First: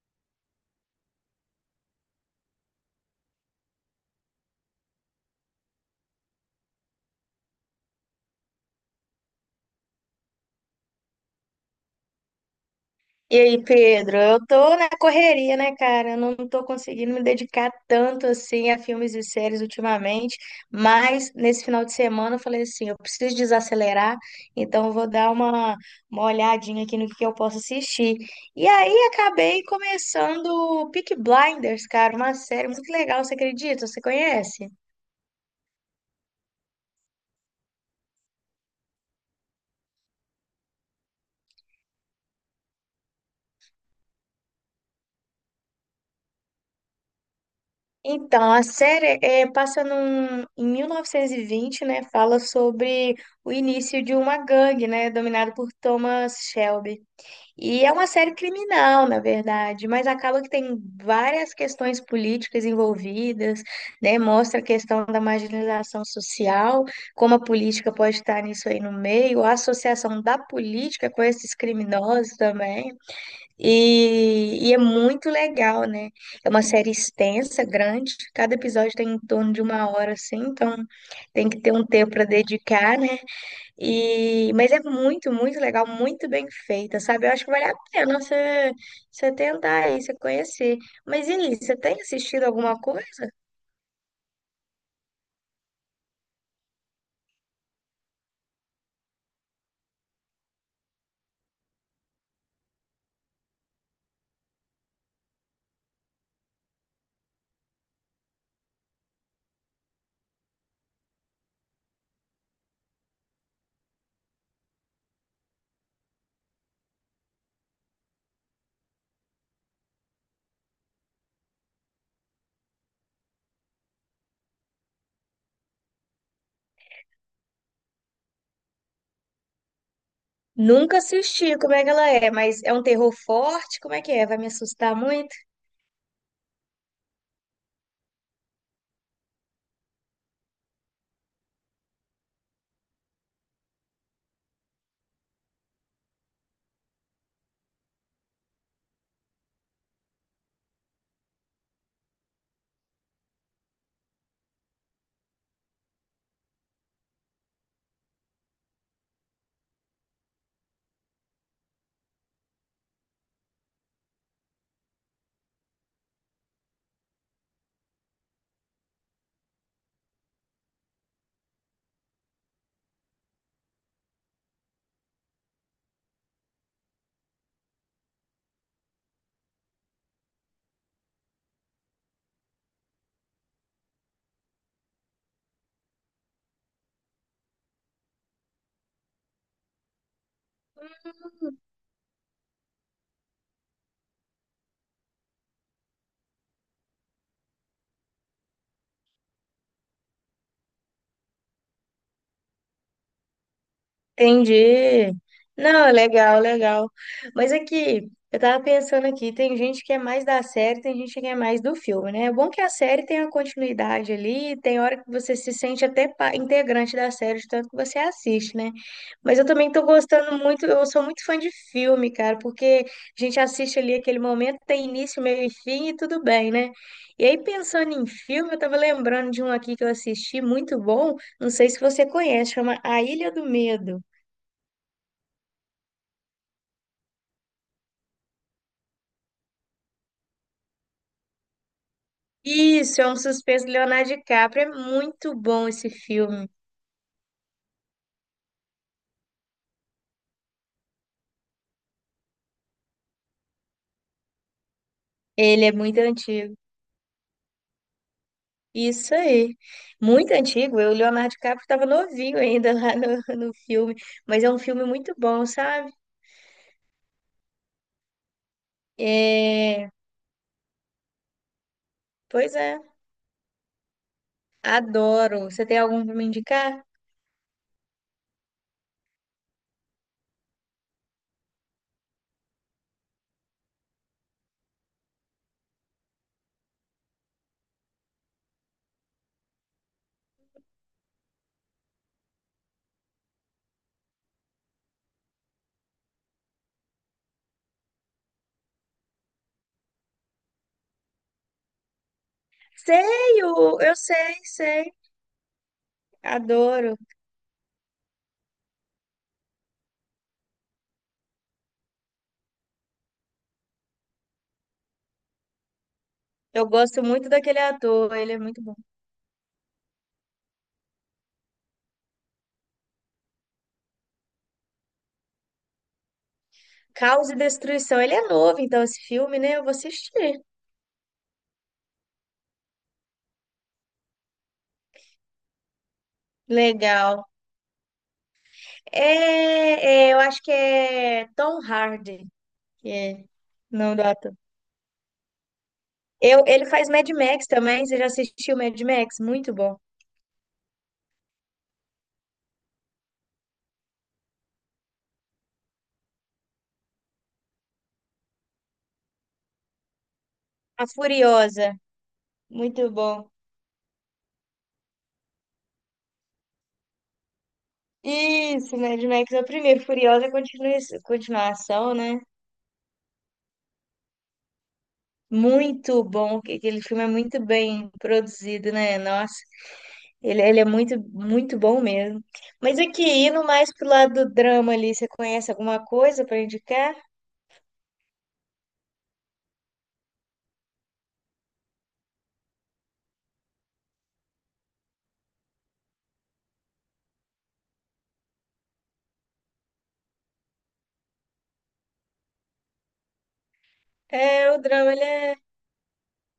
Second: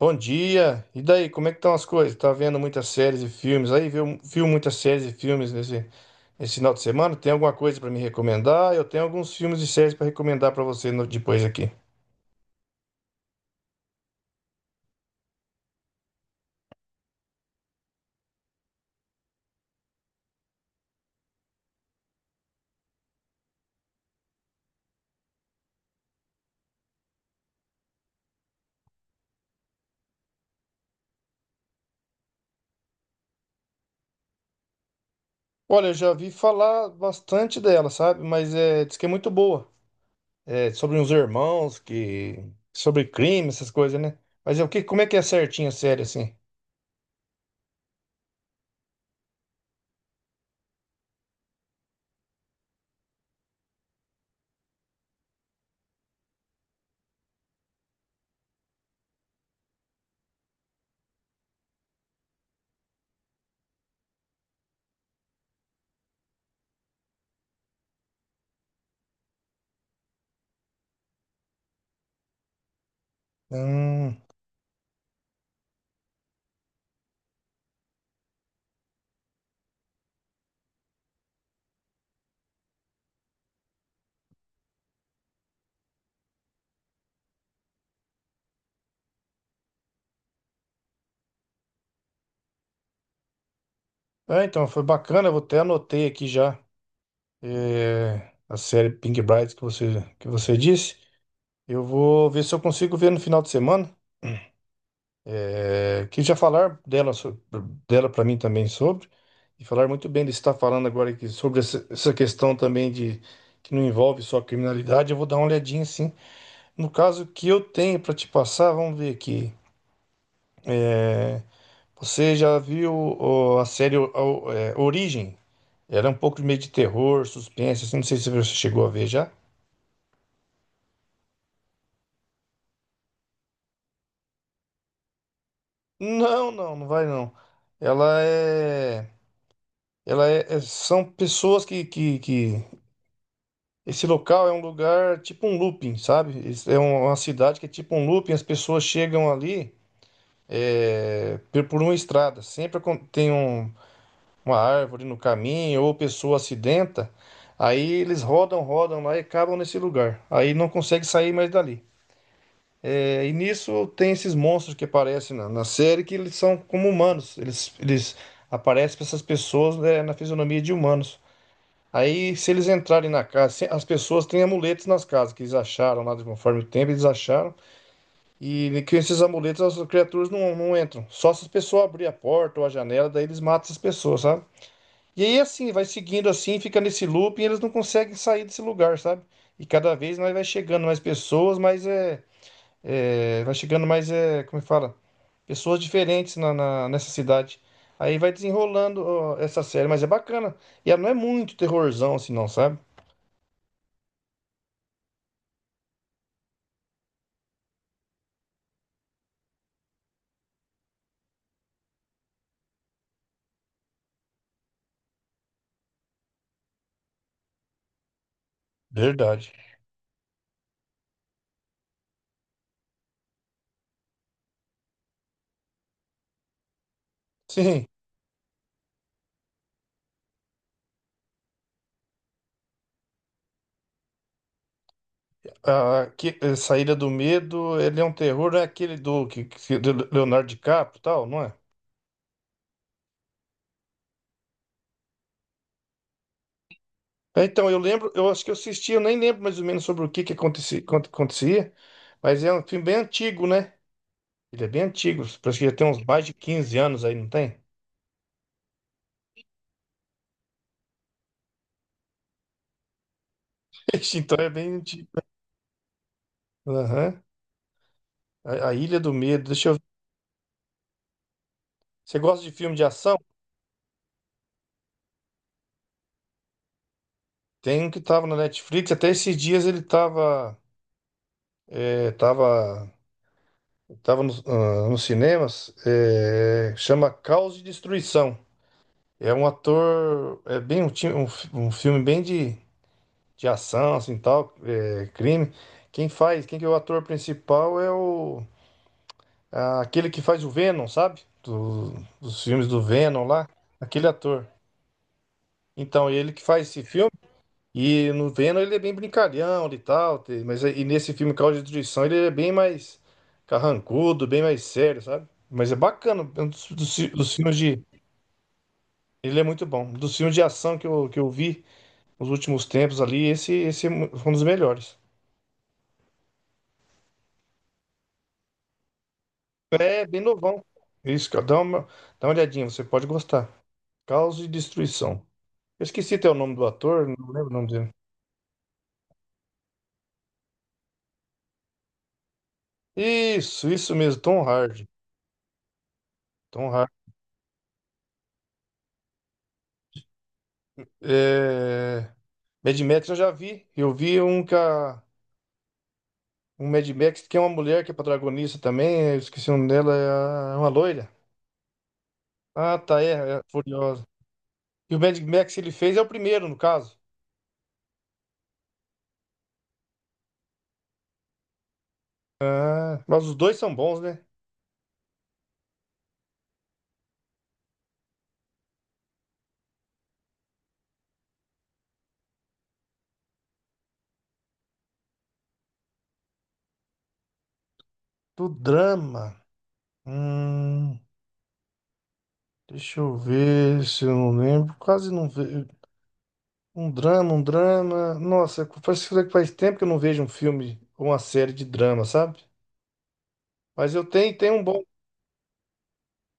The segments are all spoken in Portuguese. Bom dia. E daí, como é que estão as coisas? Tá vendo muitas séries e filmes aí? Viu muitas séries e filmes nesse final de semana? Tem alguma coisa para me recomendar? Eu tenho alguns filmes e séries para recomendar para você depois aqui. E aí, Pedro, eu tô na correria, né, cara? Eu não tô conseguindo me dedicar tanto assim a filmes e séries ultimamente, mas nesse final de semana eu falei assim, eu preciso desacelerar, então eu vou dar uma olhadinha aqui no que eu posso assistir. E aí acabei começando Peaky Blinders, cara, uma série muito legal, você acredita? Você conhece? Olha, eu já vi falar bastante dela, sabe? Mas é, diz que é muito boa. É sobre uns irmãos que sobre crime, essas coisas, né? Mas é o que, como é que é certinho a série assim? Então, a série é, passa em 1920, né? Fala sobre o início de uma gangue, né? Dominado por Thomas Shelby. E é uma série criminal, na verdade, mas acaba que tem várias questões políticas envolvidas, né? Mostra a questão da marginalização social, como a política pode estar nisso aí no meio, a associação da política com esses criminosos também. Hum, E é muito legal, né? É uma série extensa, grande. Cada episódio tem em torno de uma hora, assim, então tem que ter um tempo para dedicar, né? E, mas é muito, muito legal, muito bem feita, sabe? Eu acho que vale a pena você tentar aí, você conhecer. Mas, Eli, você tem assistido alguma coisa? é, então foi bacana, eu até anotei aqui já é, a série Pink Brides que você disse. Eu vou ver se eu consigo ver no final de semana, é, que já falar dela para mim também sobre, e falar muito bem de estar falando agora aqui sobre essa questão também de que não envolve só criminalidade, eu vou dar uma olhadinha sim. No caso que eu tenho para te passar, vamos ver aqui. Você já viu ó, a série Origem? Era um pouco de meio de terror, suspense, assim, não sei se você chegou a ver já. Nunca assisti, como é que ela é? Mas é um terror forte? Como é que é? Vai me assustar muito? Não vai não. Ela é, ela é, são pessoas que esse local é um lugar tipo um looping, sabe? Esse É uma cidade que é tipo um looping, as pessoas chegam ali é, por uma estrada. Sempre tem uma árvore no caminho ou pessoa acidenta. Aí eles rodam lá e acabam nesse lugar. Aí não consegue sair mais dali. É, e nisso tem esses monstros que aparecem na série que eles são como humanos. Eles aparecem para essas pessoas né, na fisionomia de humanos. Aí, se eles entrarem na casa, as pessoas têm amuletos nas casas que eles acharam lá, de conforme o tempo eles acharam, e que esses amuletos as criaturas não entram. Só se as pessoas abrir a porta ou a janela, daí eles matam as pessoas, sabe? E aí, assim, vai seguindo assim, fica nesse loop e eles não conseguem sair desse lugar, sabe? E cada vez mais vai chegando mais pessoas, vai chegando mais, como é que fala? Pessoas diferentes nessa cidade. Aí vai desenrolando ó, essa série, mas é bacana. E ela não é muito terrorzão assim, não, sabe? Entendi. Não, legal, legal. Mas aqui, eu tava pensando aqui, tem gente que é mais da série, tem gente que é mais do filme, né? É bom que a série tem a continuidade ali, tem hora que você se sente até integrante da série, de tanto que você assiste, né? Mas eu Verdade. também tô gostando muito, eu sou muito fã de filme, cara, porque a gente assiste ali aquele momento, tem início, meio e fim e tudo bem, né? E aí, Sim, pensando em filme, eu tava lembrando de um aqui que eu assisti, muito bom, não sei se você conhece, chama A Ilha do Medo. A Saída do Medo, ele é um terror, é aquele do Leonardo DiCaprio e tal, não é? Isso, é um suspense do Leonardo DiCaprio. É muito bom esse filme. É, então, eu lembro, eu acho que eu assisti, eu nem lembro mais ou menos sobre o que que acontecia, quanto acontecia, mas é um filme bem antigo, né? Ele é bem antigo, parece Ele que já é tem muito uns mais de antigo. 15 anos aí, não tem? Isso aí. Muito antigo. Eu, o Leonardo DiCaprio estava novinho ainda lá no filme. Ixi, então Mas é é um bem filme antigo. muito bom, sabe? Aham. A Ilha do Medo, deixa eu ver. É... Você gosta de Pois filme é. de ação? Adoro. Você tem algum para me indicar? Tem um que tava na Netflix, até esses dias ele tava, estava estava nos nos cinemas, é, chama Caos e Destruição. É um ator, é bem um filme bem de ação, assim, tal, é, crime. Quem que é o ator principal é o, ah, aquele que faz o Venom, sabe? Dos filmes do Venom Sei, lá, eu aquele sei, ator. sei. Então, ele que faz esse Adoro. filme. E no Venom ele é bem brincalhão e tal, e nesse filme Causa de Destruição ele é bem mais carrancudo, bem mais sério, sabe? Mas é bacana, é um Eu gosto muito dos filmes daquele de. ator. Ele é muito bom. Ele é muito bom. Dos filmes de ação que eu vi nos últimos tempos ali, foi um dos melhores. Caos e Destruição. Ele é novo, então, esse filme, né? Eu vou É bem assistir. novão. Isso, cara, dá uma olhadinha, você pode gostar. Causa de Destruição. Eu esqueci até o nome do ator, Legal. não lembro o nome dele. É, é, eu acho que é Tom Hardy, que é o Isso nome do mesmo, ator. Tom Hardy. Eu, ele Tom faz Mad Hardy. Max também. Você já assistiu Mad Max? Muito bom. É. Mad Max eu já vi. Eu vi um Mad Max que é uma mulher que é protagonista também. Eu esqueci o nome dela, é uma A loira. Furiosa, Ah, muito tá, bom. É Furiosa. E o Mad Max ele fez é o primeiro, no caso. Isso, Mad Max é o primeiro. Furiosa é continuação, né? Ah, mas os dois são bons, né? Muito bom. Aquele filme é muito bem produzido, né? Nossa, ele é muito, muito bom mesmo. Mas aqui, indo mais pro lado do drama ali, você conhece alguma coisa para indicar? Do drama. Hum, deixa eu ver se eu não lembro. Quase não vejo. Um drama. Nossa, faz tempo que eu não vejo um filme ou uma série de drama, sabe? Mas É, tenho o um bom. drama, ele é.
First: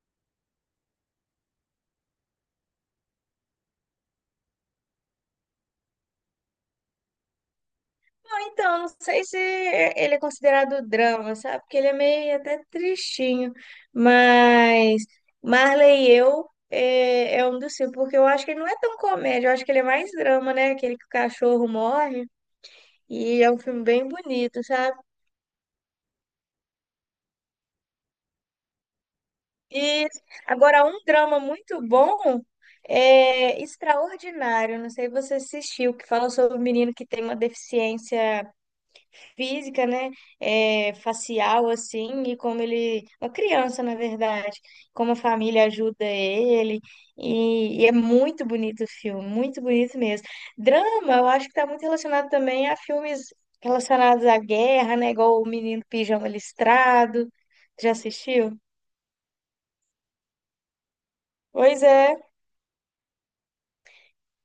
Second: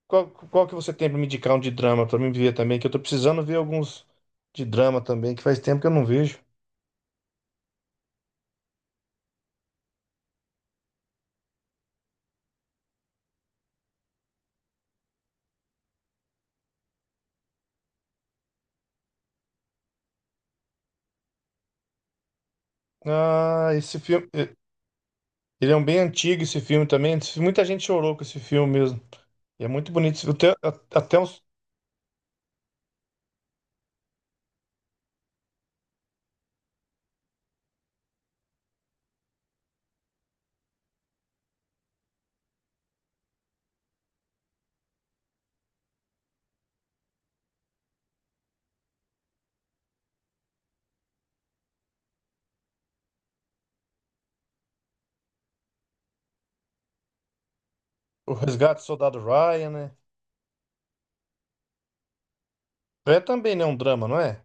Qual que você tem pra me indicar um de drama pra mim ver também? Que eu tô precisando ver alguns de drama também, que faz tempo que eu não vejo. Então, não sei se ele é considerado drama, sabe? Porque ele é meio até tristinho. Mas Marley e Eu é, é um dos filmes, porque eu acho que ele não é tão comédia, eu acho que ele é mais drama, né? Aquele que o cachorro morre. E é um Ah, filme esse bem filme. Eh, bonito, sabe? ele é um bem antigo, esse filme também. Muita gente chorou com esse filme mesmo. E é muito E bonito. Agora, um até drama os- muito bom é Extraordinário. Não sei se você assistiu, que fala sobre um menino que tem uma deficiência física, né, é, facial, assim, e como ele, uma criança, na verdade, como a família ajuda ele, e é muito bonito o filme, muito bonito mesmo. Drama, eu acho que está muito relacionado também a filmes relacionados à guerra, né, igual O Menino Pijama Listrado, já o assistiu? Resgate do Soldado Ryan, né? Pois é, É também, né? Um drama, não é?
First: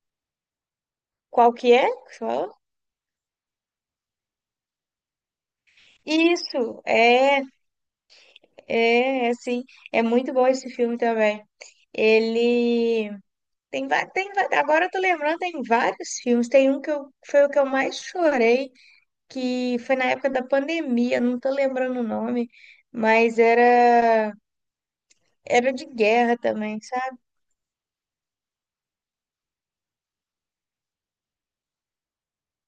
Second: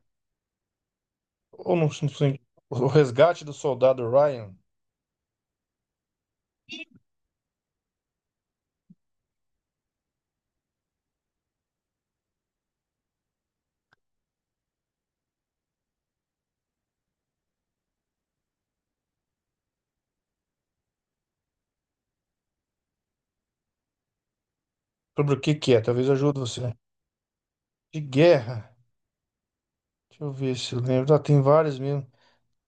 qual que Ou é? não, não Que você sei. falou? O Resgate do Soldado Ryan. Isso, é, é, é, sim, é muito bom esse filme também. Ele tem, tem, agora eu tô lembrando, tem vários filmes. Tem um que eu, foi o que eu mais chorei, que foi na época da pandemia, não tô lembrando o nome, mas era, Sobre o que que era é? de Talvez eu guerra ajude você. também, sabe? De guerra. Deixa eu ver se eu lembro. Ah, tem vários mesmo.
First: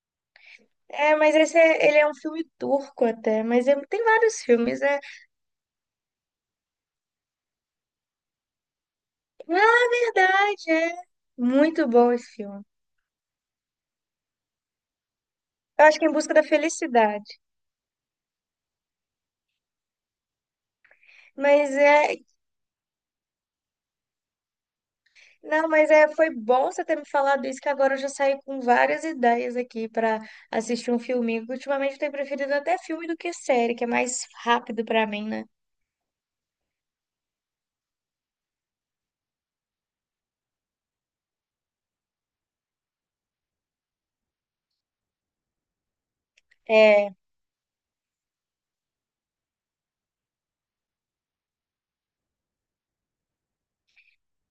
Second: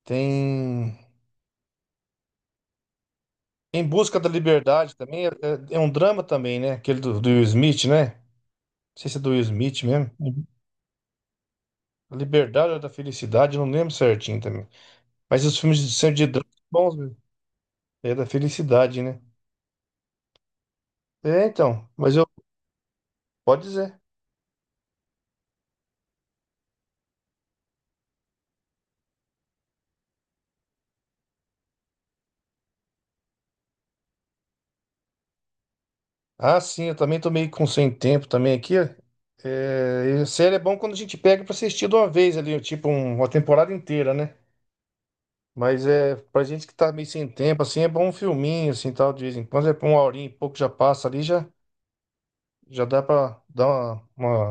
Tem. É, mas esse é, ele é um filme turco até, Em tem Busca da vários filmes, Liberdade é. também é um drama também, né? Aquele do Will Smith, né? Não sei se é do Will Na Smith mesmo. Uhum. verdade, é muito bom A esse filme. Liberdade ou da Felicidade, eu não lembro certinho também. Mas os filmes Eu de acho que é Em sempre de Busca da drama são bons, mesmo. Felicidade. É da felicidade, né? É, Mas então, mas é, eu pode dizer. não, mas é, foi bom você ter me falado isso, que agora eu já saí com várias ideias aqui para assistir um filminho. Que Ultimamente eu tenho preferido até filme do que série, que é mais rápido para mim, né? Ah, sim, eu também tô meio com sem tempo também aqui. Ó, é, e série é bom quando a gente pega pra assistir de uma vez ali, tipo uma temporada inteira, né? Mas é pra gente que tá meio É, sem tempo, assim, é bom um filminho, assim, tal, de vez em quando, é pra uma horinha e pouco já passa ali, já. Já dá pra dar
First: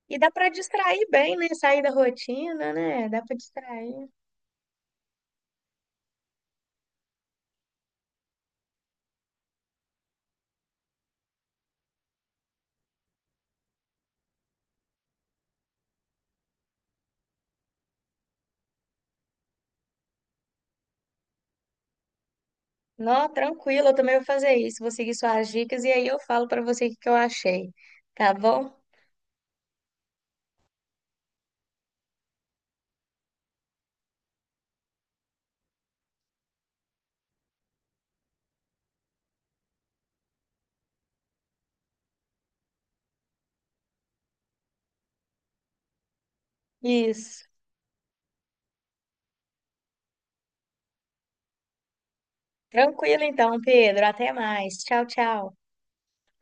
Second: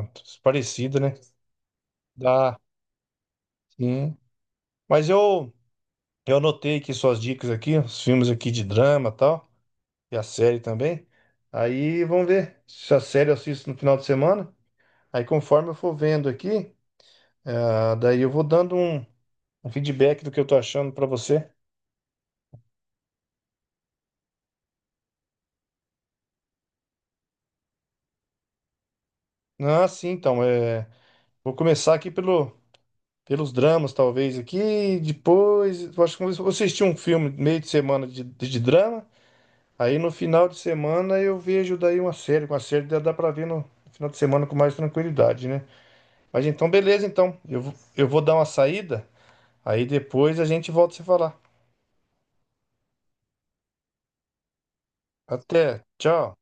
uma e dá para parecida, distrair né? bem, né? Sair da Dá, rotina, né? Dá para distrair. sim. Mas eu, eu anotei aqui suas dicas aqui, os filmes aqui de drama e tal, e a série também. Aí vamos ver se a série eu assisto no final de semana. Aí conforme eu for vendo aqui, ah, daí eu vou dando um feedback do que eu tô achando pra você. Não, tranquilo, eu também vou fazer isso. Vou seguir suas dicas e aí eu falo para você o que que eu achei, tá bom? Ah, sim, então, é, vou começar aqui pelo, pelos dramas, talvez, aqui, depois, eu acho que eu vou assistir um filme meio de semana de drama. Aí no final de semana eu vejo daí uma série, dá, dá pra ver no final de semana com mais tranquilidade, né? Mas então, beleza, então. Isso. Eu vou dar uma saída, aí depois a gente volta a se falar. Tranquilo então, Pedro. Até mais. Tchau, tchau. Até, tchau.